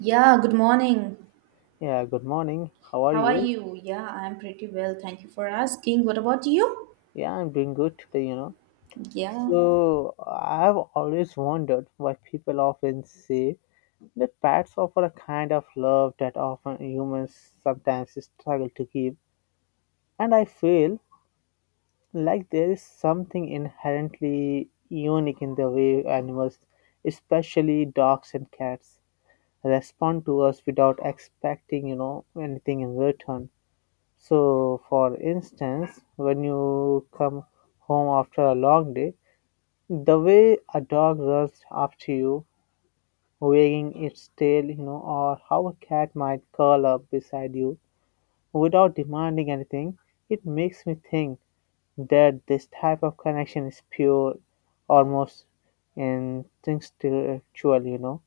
Yeah, good morning. Yeah, good morning. How are How are you? you? Yeah, I'm pretty well. Thank you for asking. What about you? Yeah, I'm doing good today, Yeah. So, I've always wondered why people often say that pets offer a kind of love that often humans sometimes struggle to give. And I feel like there is something inherently unique in the way animals, especially dogs and cats, respond to us without expecting anything in return. So, for instance, when you come home after a long day, the way a dog runs after you, wagging its tail, or how a cat might curl up beside you without demanding anything, it makes me think that this type of connection is pure, almost instinctual,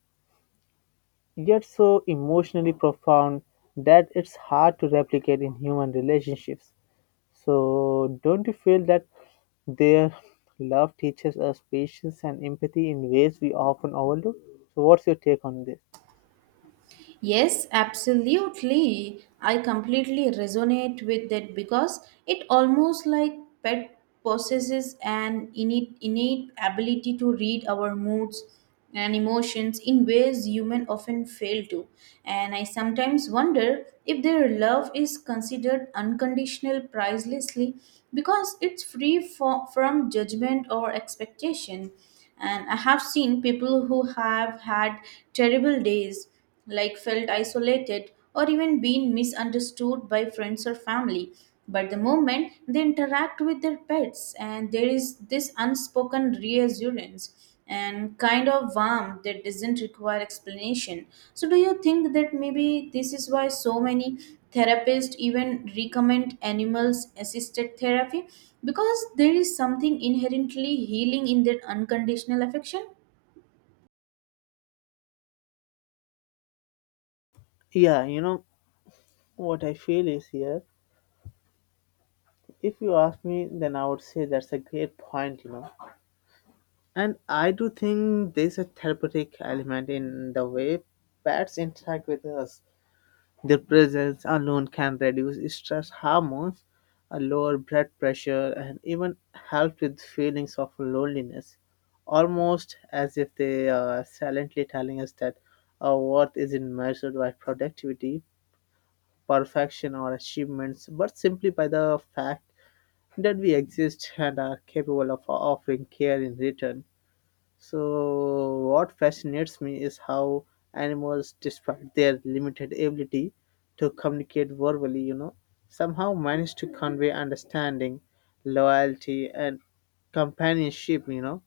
yet so emotionally profound that it's hard to replicate in human relationships. So, don't you feel that their love teaches us patience and empathy in ways we often overlook? So, what's your take on this? Yes, absolutely. I completely resonate with that because it almost like pet possesses an innate ability to read our moods and emotions in ways human often fail to. And I sometimes wonder if their love is considered unconditional pricelessly because it's free from judgment or expectation, and I have seen people who have had terrible days, like felt isolated or even been misunderstood by friends or family, but the moment they interact with their pets, and there is this unspoken reassurance and kind of warmth that doesn't require explanation. So, do you think that maybe this is why so many therapists even recommend animals assisted therapy? Because there is something inherently healing in that unconditional affection? Yeah, you know, what I feel is here, if you ask me, then I would say that's a great point. And I do think there's a therapeutic element in the way pets interact with us. Their presence alone can reduce stress hormones, lower blood pressure, and even help with feelings of loneliness, almost as if they are silently telling us that our worth isn't measured by productivity, perfection, or achievements, but simply by the fact that we exist and are capable of offering care in return. So, what fascinates me is how animals, despite their limited ability to communicate verbally, somehow manage to convey understanding, loyalty, and companionship.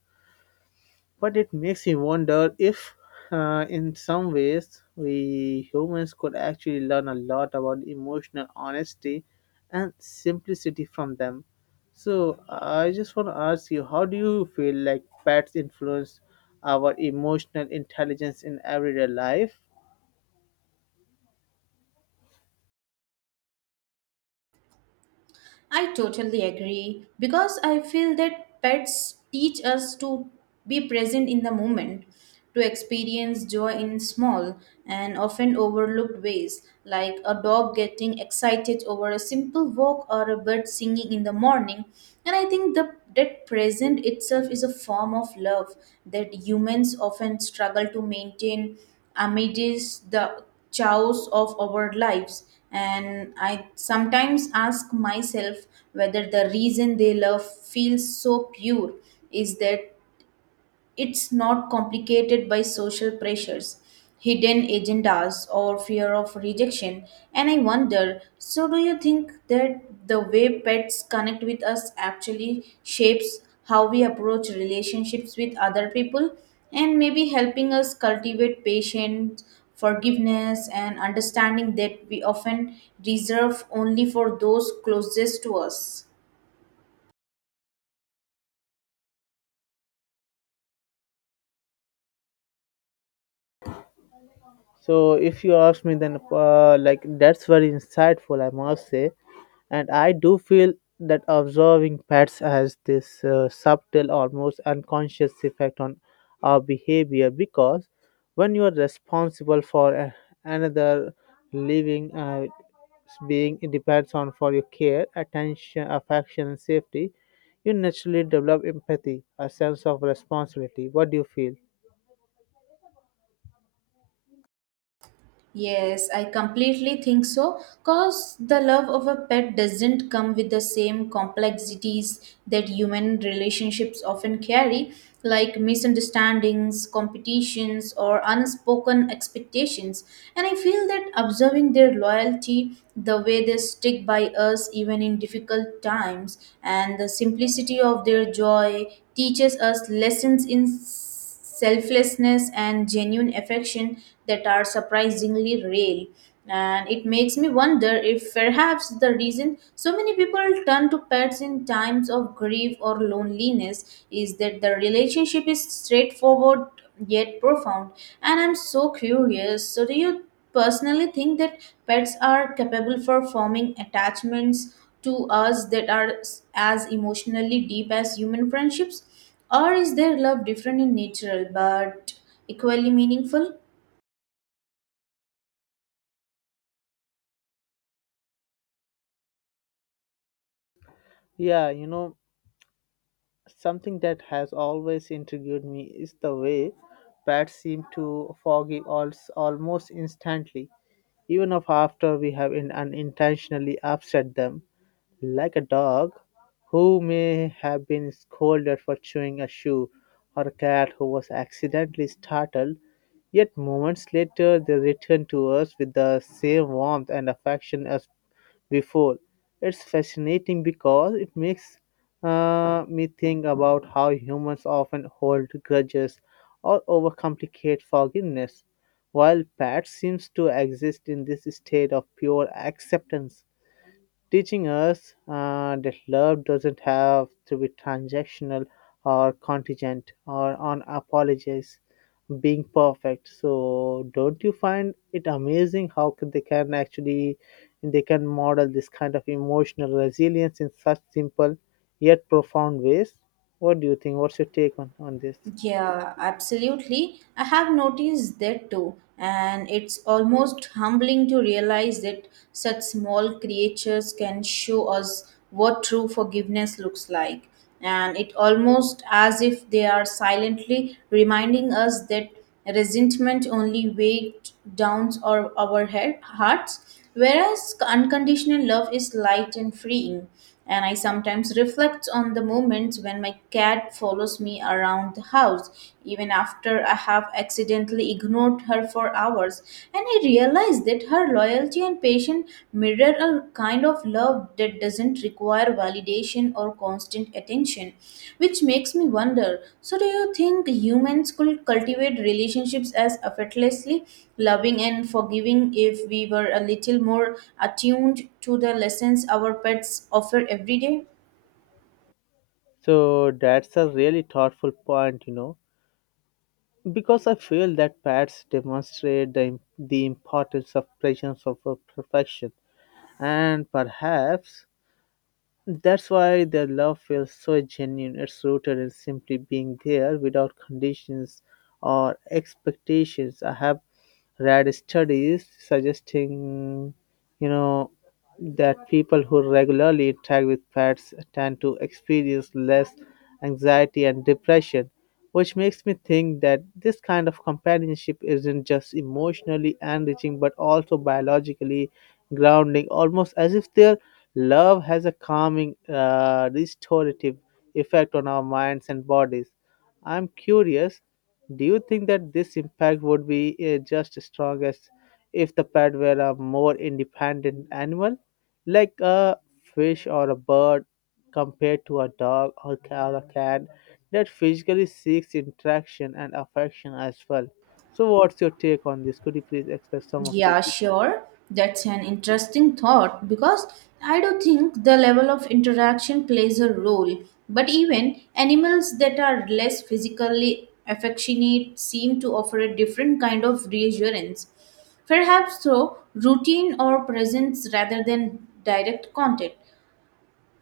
But it makes me wonder if in some ways, we humans could actually learn a lot about emotional honesty and simplicity from them. So, I just want to ask you, how do you feel like pets influence our emotional intelligence in everyday life? I totally agree because I feel that pets teach us to be present in the moment, to experience joy in small and often overlooked ways, like a dog getting excited over a simple walk or a bird singing in the morning. And I think the, that present itself is a form of love that humans often struggle to maintain amidst the chaos of our lives, and I sometimes ask myself whether the reason they love feels so pure is that it's not complicated by social pressures, hidden agendas, or fear of rejection. And I wonder, so, do you think that the way pets connect with us actually shapes how we approach relationships with other people, and maybe helping us cultivate patience, forgiveness, and understanding that we often reserve only for those closest to us? So, if you ask me, then that's very insightful, I must say. And I do feel that observing pets has this subtle, almost unconscious effect on our behavior because when you are responsible for another living being it depends on for your care, attention, affection and safety, you naturally develop empathy, a sense of responsibility. What do you feel? Yes, I completely think so. Because the love of a pet doesn't come with the same complexities that human relationships often carry, like misunderstandings, competitions, or unspoken expectations. And I feel that observing their loyalty, the way they stick by us even in difficult times, and the simplicity of their joy teaches us lessons in selflessness and genuine affection that are surprisingly real. And it makes me wonder if perhaps the reason so many people turn to pets in times of grief or loneliness is that the relationship is straightforward yet profound. And I'm so curious. So, do you personally think that pets are capable for forming attachments to us that are as emotionally deep as human friendships? Or is their love different in nature, but equally meaningful? yeah you know Something that has always intrigued me is the way bats seem to forgive us almost instantly, even if after we have unintentionally upset them, like a dog who may have been scolded for chewing a shoe, or a cat who was accidentally startled, yet moments later they return to us with the same warmth and affection as before. It's fascinating because it makes me think about how humans often hold grudges or overcomplicate forgiveness, while pets seems to exist in this state of pure acceptance, teaching us that love doesn't have to be transactional or contingent or on apologies being perfect. So don't you find it amazing how they can actually, they can model this kind of emotional resilience in such simple yet profound ways? What do you think? What's your take on this? Yeah, absolutely. I have noticed that too, and it's almost humbling to realize that such small creatures can show us what true forgiveness looks like. And it almost as if they are silently reminding us that resentment only weighs down our head, hearts, whereas unconditional love is light and freeing. And I sometimes reflect on the moments when my cat follows me around the house, even after I have accidentally ignored her for hours. And I realize that her loyalty and patience mirror a kind of love that doesn't require validation or constant attention, which makes me wonder, so, do you think humans could cultivate relationships as effortlessly loving and forgiving if we were a little more attuned to the lessons our pets offer every day? So that's a really thoughtful point, you know. Because I feel that pets demonstrate the importance of presence over perfection, and perhaps that's why their love feels so genuine. It's rooted in simply being there without conditions or expectations. I have read studies suggesting, you know that people who regularly interact with pets tend to experience less anxiety and depression, which makes me think that this kind of companionship isn't just emotionally enriching but also biologically grounding, almost as if their love has a calming, restorative effect on our minds and bodies. I'm curious, do you think that this impact would be just as strong as if the pet were a more independent animal, like a fish or a bird, compared to a dog or or a cat that physically seeks interaction and affection as well? So, what's your take on this? Could you please express some of it? Yeah, sure. That's an interesting thought because I do think the level of interaction plays a role. But even animals that are less physically affectionate seem to offer a different kind of reassurance. Perhaps through routine or presence rather than direct contact.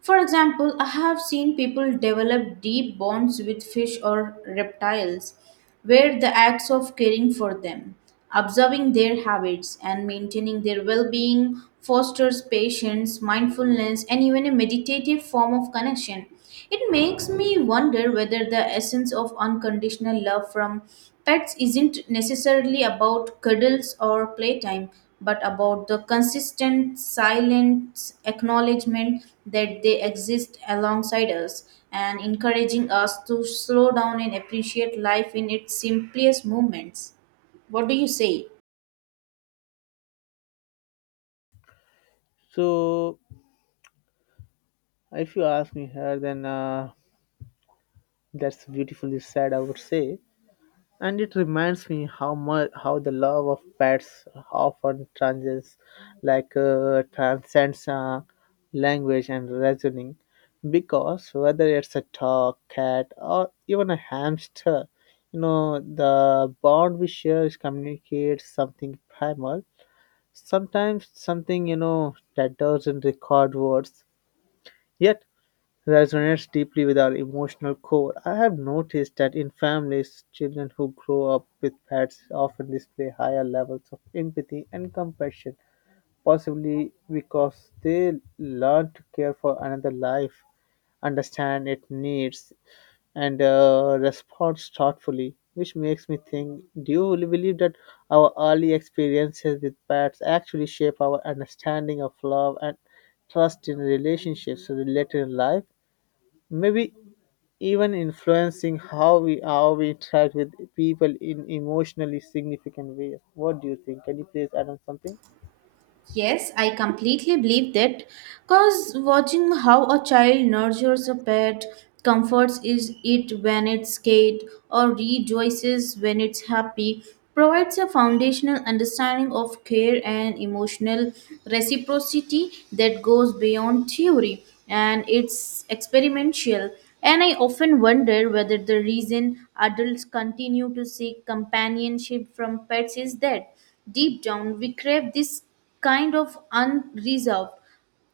For example, I have seen people develop deep bonds with fish or reptiles, where the acts of caring for them, observing their habits, and maintaining their well being fosters patience, mindfulness, and even a meditative form of connection. It makes me wonder whether the essence of unconditional love from pets isn't necessarily about cuddles or playtime, but about the consistent, silent acknowledgement that they exist alongside us and encouraging us to slow down and appreciate life in its simplest moments. What do you say? So, if you ask me here, then that's beautifully said, I would say. And it reminds me how much, how the love of pets often transcends language and reasoning, because whether it's a dog, cat, or even a hamster, you know the bond we share is communicates something primal. Sometimes something, you know, that doesn't record words, yet resonates deeply with our emotional core. I have noticed that in families, children who grow up with pets often display higher levels of empathy and compassion, possibly because they learn to care for another life, understand its needs, and responds thoughtfully. Which makes me think, do you really believe that our early experiences with pets actually shape our understanding of love and trust in relationships later in life? Maybe even influencing how we interact with people in emotionally significant ways. What do you think? Can you please add on something? Yes, I completely believe that because watching how a child nurtures a pet, comforts is it when it's scared, or rejoices when it's happy, provides a foundational understanding of care and emotional reciprocity that goes beyond theory and it's experimental. And I often wonder whether the reason adults continue to seek companionship from pets is that deep down we crave this kind of unreserved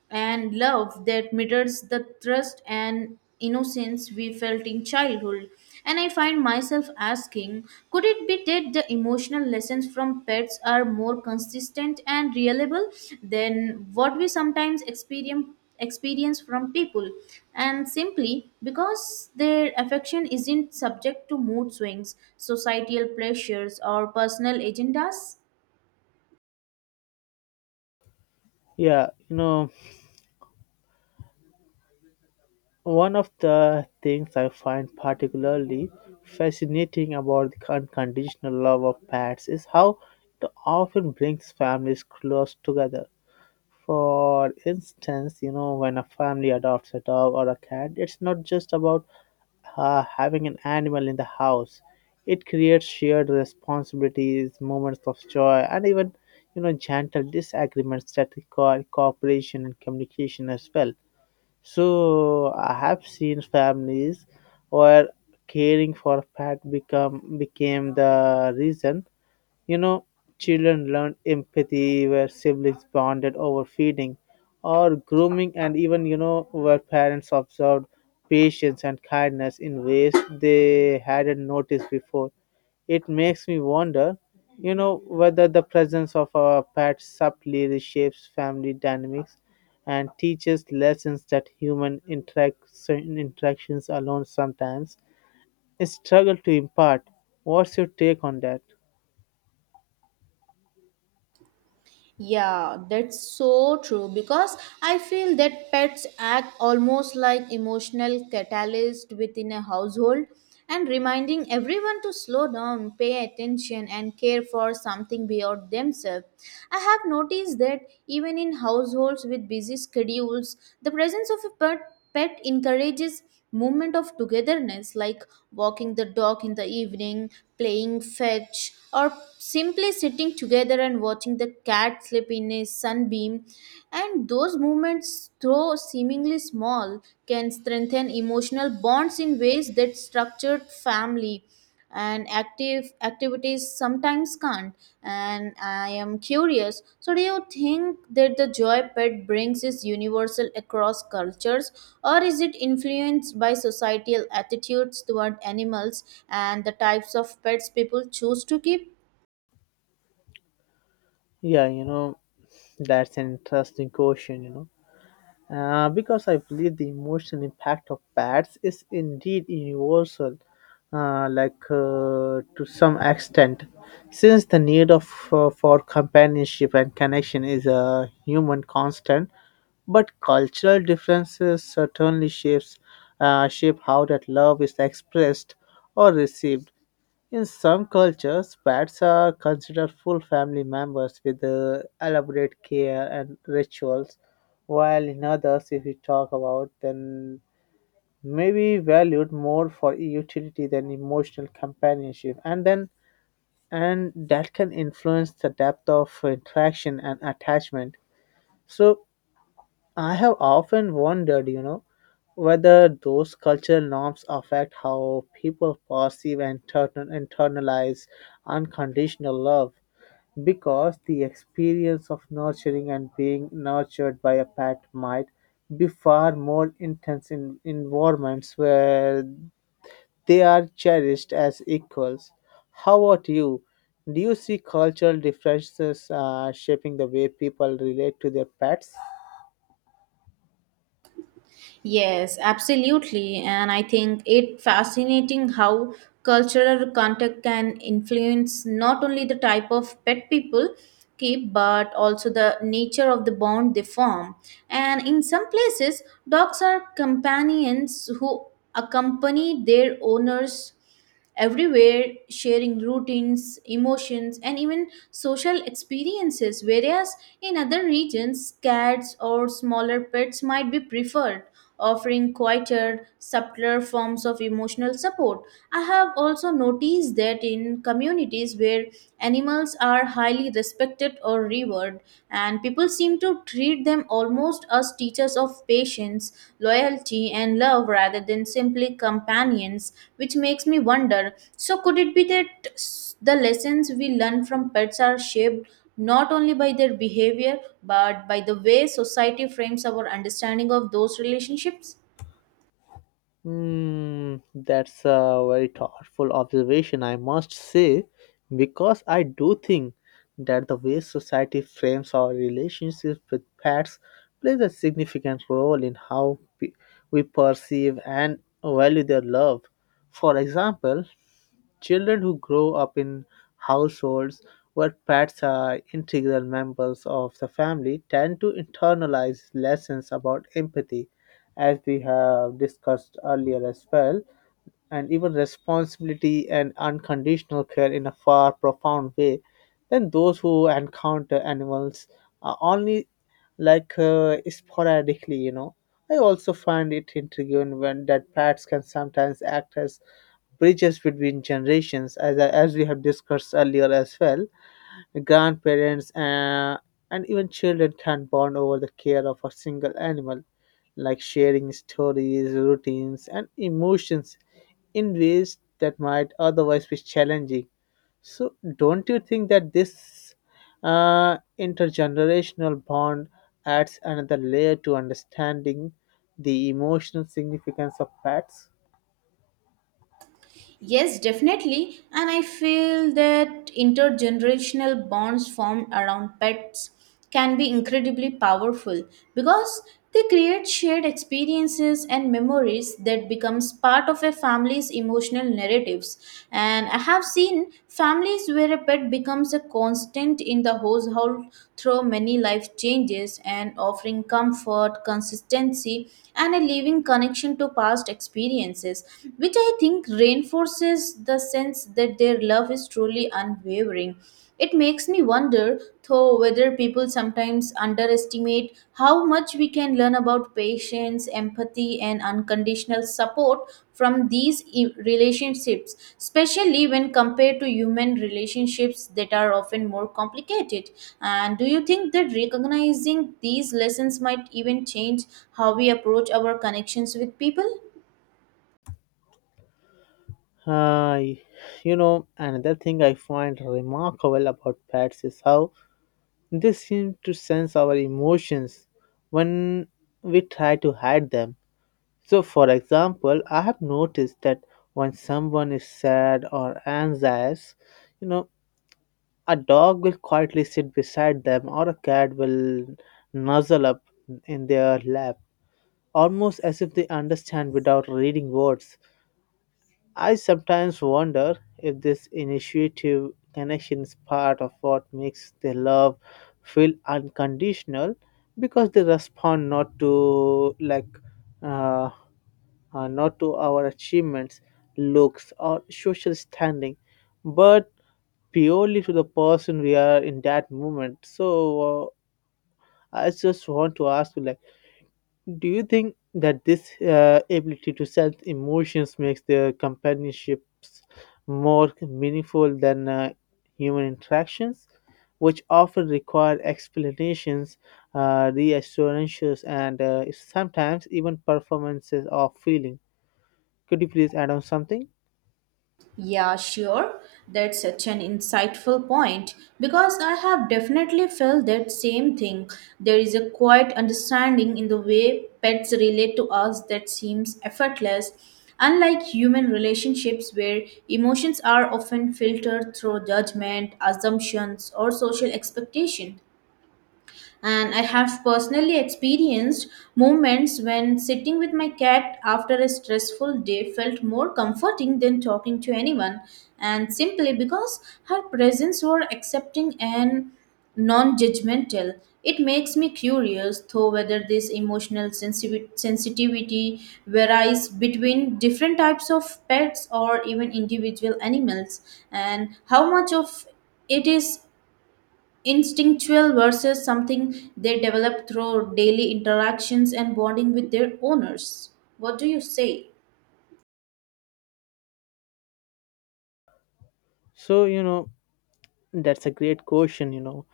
and love that mirrors the trust and innocence we felt in childhood. And I find myself asking, could it be that the emotional lessons from pets are more consistent and reliable than what we sometimes experience from people, and simply because their affection isn't subject to mood swings, societal pressures, or personal agendas? Yeah, you know, one of the things I find particularly fascinating about the unconditional love of pets is how it often brings families close together. For instance, you know, when a family adopts a dog or a cat, it's not just about having an animal in the house. It creates shared responsibilities, moments of joy, and even, you know, gentle disagreements that require cooperation and communication as well. So I have seen families where caring for pet become became the reason. You know, children learned empathy, where siblings bonded over feeding or grooming, and even, you know, where parents observed patience and kindness in ways they hadn't noticed before. It makes me wonder, you know, whether the presence of our pets subtly reshapes family dynamics and teaches lessons that interactions alone sometimes struggle to impart. What's your take on that? Yeah, that's so true because I feel that pets act almost like emotional catalyst within a household and reminding everyone to slow down, pay attention, and care for something beyond themselves. I have noticed that even in households with busy schedules, the presence of a pet encourages moment of togetherness, like walking the dog in the evening, playing fetch, or simply sitting together and watching the cat sleep in a sunbeam. And those moments, though seemingly small, can strengthen emotional bonds in ways that structured family and active activities sometimes can't. And I am curious, so, do you think that the joy pet brings is universal across cultures, or is it influenced by societal attitudes toward animals and the types of pets people choose to keep? Yeah, you know, that's an interesting question, you know. Because I believe the emotional impact of pets is indeed universal, to some extent, since the need of for companionship and connection is a human constant. But cultural differences certainly shapes shape how that love is expressed or received. In some cultures, pets are considered full family members with elaborate care and rituals, while in others, if we talk about, then maybe valued more for utility than emotional companionship, and then and that can influence the depth of interaction and attachment. So I have often wondered, you know, whether those cultural norms affect how people perceive and internalize unconditional love, because the experience of nurturing and being nurtured by a pet might be far more intense in environments where they are cherished as equals. How about you? Do you see cultural differences shaping the way people relate to their pets? Yes, absolutely. And I think it fascinating how cultural contact can influence not only the type of pet people keep but also the nature of the bond they form. And in some places, dogs are companions who accompany their owners everywhere, sharing routines, emotions, and even social experiences. Whereas in other regions, cats or smaller pets might be preferred, offering quieter, subtler forms of emotional support. I have also noticed that in communities where animals are highly respected or revered, every word, and people seem to treat them almost as teachers of patience, loyalty, and love rather than simply companions, which makes me wonder, so, could it be that the lessons we learn from pets are shaped? Not only by their behavior, but by the way society frames our understanding of those relationships? Hmm, that's a very thoughtful observation, I must say, because I do think that the way society frames our relationships with pets plays a significant role in how we perceive and value their love. For example, children who grow up in households where pets are integral members of the family tend to internalize lessons about empathy, as we have discussed earlier as well, and even responsibility and unconditional care in a far profound way than those who encounter animals only sporadically, you know. I also find it intriguing when that pets can sometimes act as bridges between generations, as we have discussed earlier as well. Grandparents and even children can bond over the care of a single animal, like sharing stories, routines and emotions in ways that might otherwise be challenging. So don't you think that this intergenerational bond adds another layer to understanding the emotional significance of pets? Yes, definitely. And I feel that intergenerational bonds formed around pets can be incredibly powerful because they create shared experiences and memories that becomes part of a family's emotional narratives. And I have seen families where a pet becomes a constant in the household through many life changes, and offering comfort, consistency, and a living connection to past experiences, which I think reinforces the sense that their love is truly unwavering. It makes me wonder, though, whether people sometimes underestimate how much we can learn about patience, empathy, and unconditional support from these relationships, especially when compared to human relationships that are often more complicated. And do you think that recognizing these lessons might even change how we approach our connections with people? Hi, you know, another thing I find remarkable about pets is how they seem to sense our emotions when we try to hide them. So, for example, I have noticed that when someone is sad or anxious, you know, a dog will quietly sit beside them, or a cat will nuzzle up in their lap, almost as if they understand without reading words. I sometimes wonder if this initiative connection is part of what makes their love feel unconditional, because they respond uh, not to our achievements, looks or social standing, but purely to the person we are in that moment. So I just want to ask you, like, do you think that this ability to sense emotions makes their companionships more meaningful than human interactions, which often require explanations, reassurances, and sometimes even performances of feeling? Could you please add on something? Yeah, sure. That's such an insightful point because I have definitely felt that same thing. There is a quiet understanding in the way pets relate to us that seems effortless, unlike human relationships where emotions are often filtered through judgment, assumptions, or social expectation. And I have personally experienced moments when sitting with my cat after a stressful day felt more comforting than talking to anyone, and simply because her presence was accepting and non judgmental. It makes me curious, though, whether this emotional sensitivity varies between different types of pets or even individual animals, and how much of it is instinctual versus something they develop through daily interactions and bonding with their owners. What do you say? So, you know, that's a great question, you know.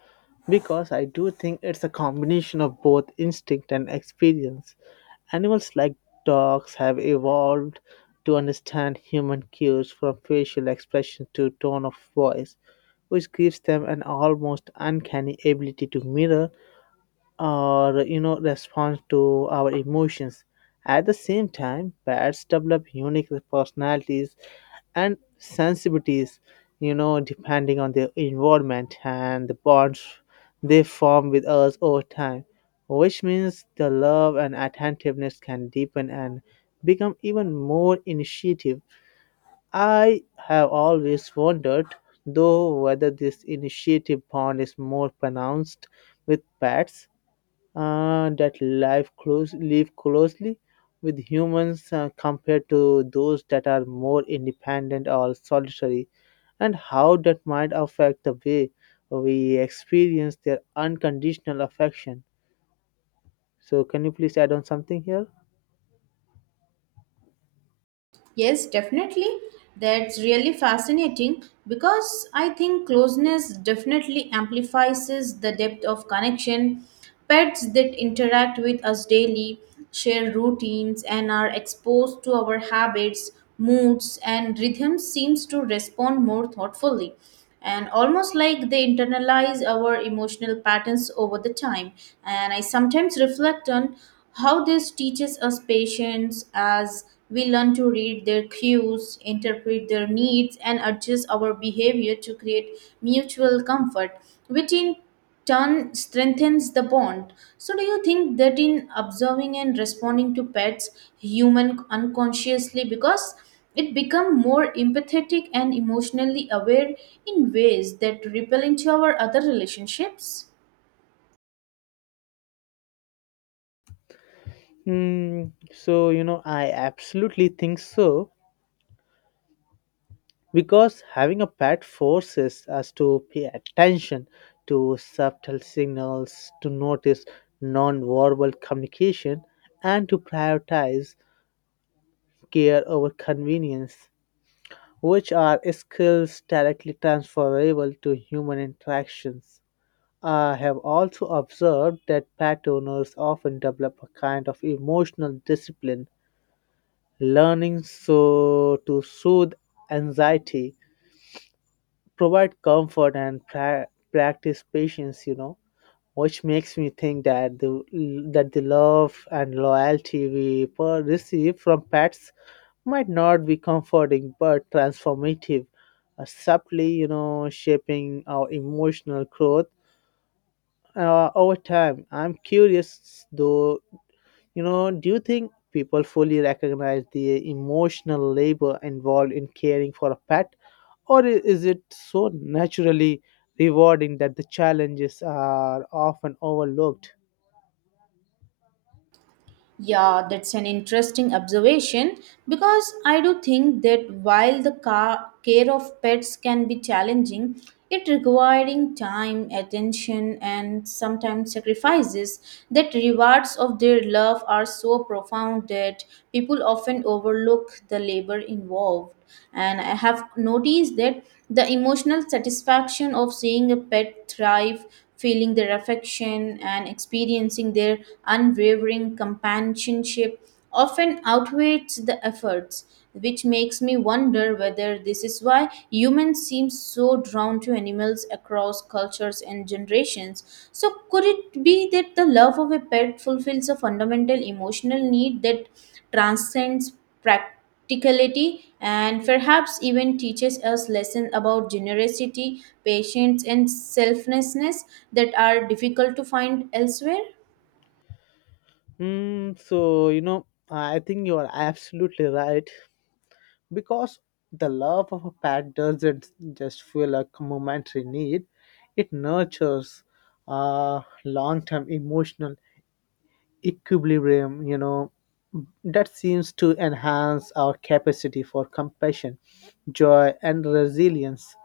Because I do think it's a combination of both instinct and experience. Animals like dogs have evolved to understand human cues from facial expression to tone of voice, which gives them an almost uncanny ability to mirror or response to our emotions. At the same time, bats develop unique personalities and sensitivities, depending on their environment and the bonds they form with us over time, which means the love and attentiveness can deepen and become even more initiative. I have always wondered though whether this initiative bond is more pronounced with pets that life close live closely with humans, compared to those that are more independent or solitary, and how that might affect the way we experience their unconditional affection. So, can you please add on something here? Yes, definitely. That's really fascinating because I think closeness definitely amplifies the depth of connection. Pets that interact with us daily, share routines, and are exposed to our habits, moods, and rhythms seems to respond more thoughtfully, and almost like they internalize our emotional patterns over the time. And I sometimes reflect on how this teaches us patience as we learn to read their cues, interpret their needs, and adjust our behavior to create mutual comfort, which in turn strengthens the bond. So, do you think that in observing and responding to pets, human unconsciously because it become more empathetic and emotionally aware in ways that ripple into our other relationships? Hmm. So, I absolutely think so because having a pet forces us to pay attention to subtle signals, to notice non-verbal communication, and to prioritize care over convenience, which are skills directly transferable to human interactions. I have also observed that pet owners often develop a kind of emotional discipline, learning so to soothe anxiety, provide comfort, and practice patience, which makes me think that the love and loyalty we receive from pets might not be comforting but transformative, subtly shaping our emotional growth over time. I'm curious though, do you think people fully recognize the emotional labor involved in caring for a pet, or is it so naturally rewarding that the challenges are often overlooked? Yeah, that's an interesting observation because I do think that while the care of pets can be challenging, it requiring time, attention, and sometimes sacrifices, that rewards of their love are so profound that people often overlook the labor involved. And I have noticed that the emotional satisfaction of seeing a pet thrive, feeling their affection, and experiencing their unwavering companionship often outweighs the efforts, which makes me wonder whether this is why humans seem so drawn to animals across cultures and generations. So, could it be that the love of a pet fulfills a fundamental emotional need that transcends practice? practicality, and perhaps even teaches us lessons about generosity, patience, and selflessness that are difficult to find elsewhere. Hmm. So, I think you are absolutely right because the love of a pet doesn't just feel like a momentary need, it nurtures a long term emotional equilibrium, that seems to enhance our capacity for compassion, joy, and resilience.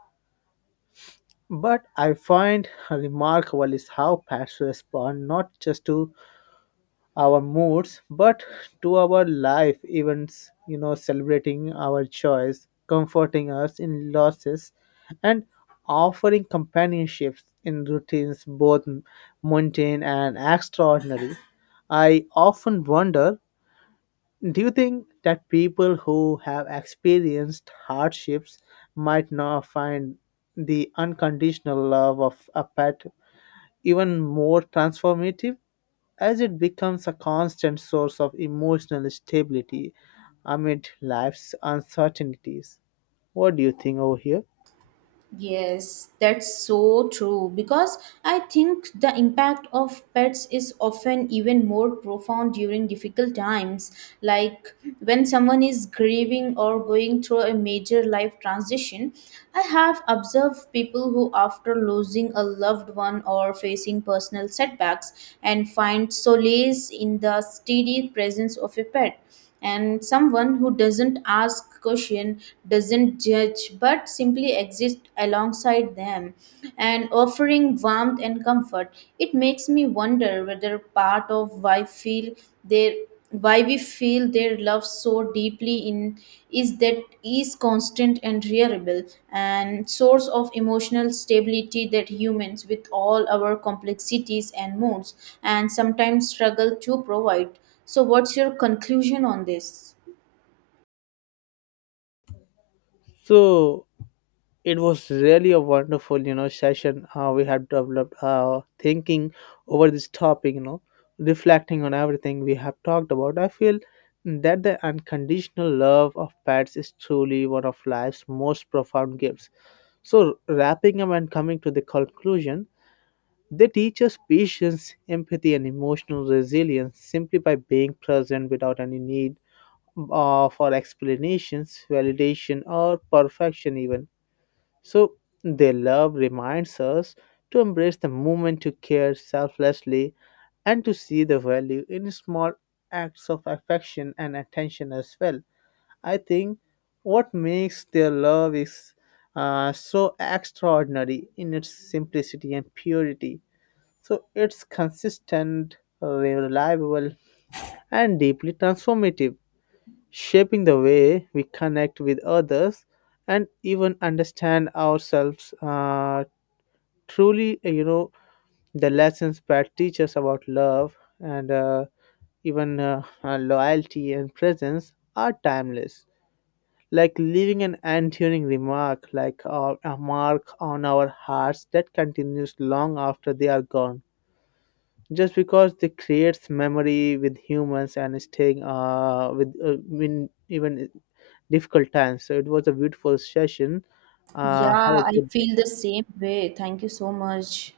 But I find remarkable is how pets respond not just to our moods but to our life events, celebrating our joys, comforting us in losses, and offering companionship in routines both mundane and extraordinary. I often wonder, do you think that people who have experienced hardships might now find the unconditional love of a pet even more transformative, as it becomes a constant source of emotional stability amid life's uncertainties? What do you think over here? Yes, that's so true because I think the impact of pets is often even more profound during difficult times, like when someone is grieving or going through a major life transition. I have observed people who, after losing a loved one or facing personal setbacks, and find solace in the steady presence of a pet, and someone who doesn't ask question, doesn't judge, but simply exist alongside them and offering warmth and comfort. It makes me wonder whether part of why feel their why we feel their love so deeply in is that is constant and reliable and source of emotional stability that humans, with all our complexities and moods, and sometimes struggle to provide. So, what's your conclusion on this? So, it was really a wonderful session. We have developed thinking over this topic. You know, reflecting on everything we have talked about, I feel that the unconditional love of pets is truly one of life's most profound gifts. So, wrapping up and coming to the conclusion, they teach us patience, empathy, and emotional resilience simply by being present without any need, for explanations, validation, or perfection even. So, their love reminds us to embrace the moment, to care selflessly, and to see the value in small acts of affection and attention as well. I think what makes their love is so extraordinary in its simplicity and purity. So, it's consistent, reliable, and deeply transformative, shaping the way we connect with others and even understand ourselves. Truly, the lessons pat teaches about love and, even loyalty and presence, are timeless, like leaving an enduring remark, like a mark on our hearts that continues long after they are gone, just because they creates memory with humans and staying, with in even difficult times. So, it was a beautiful session. Have Yeah, a I good feel the same way. Thank you so much.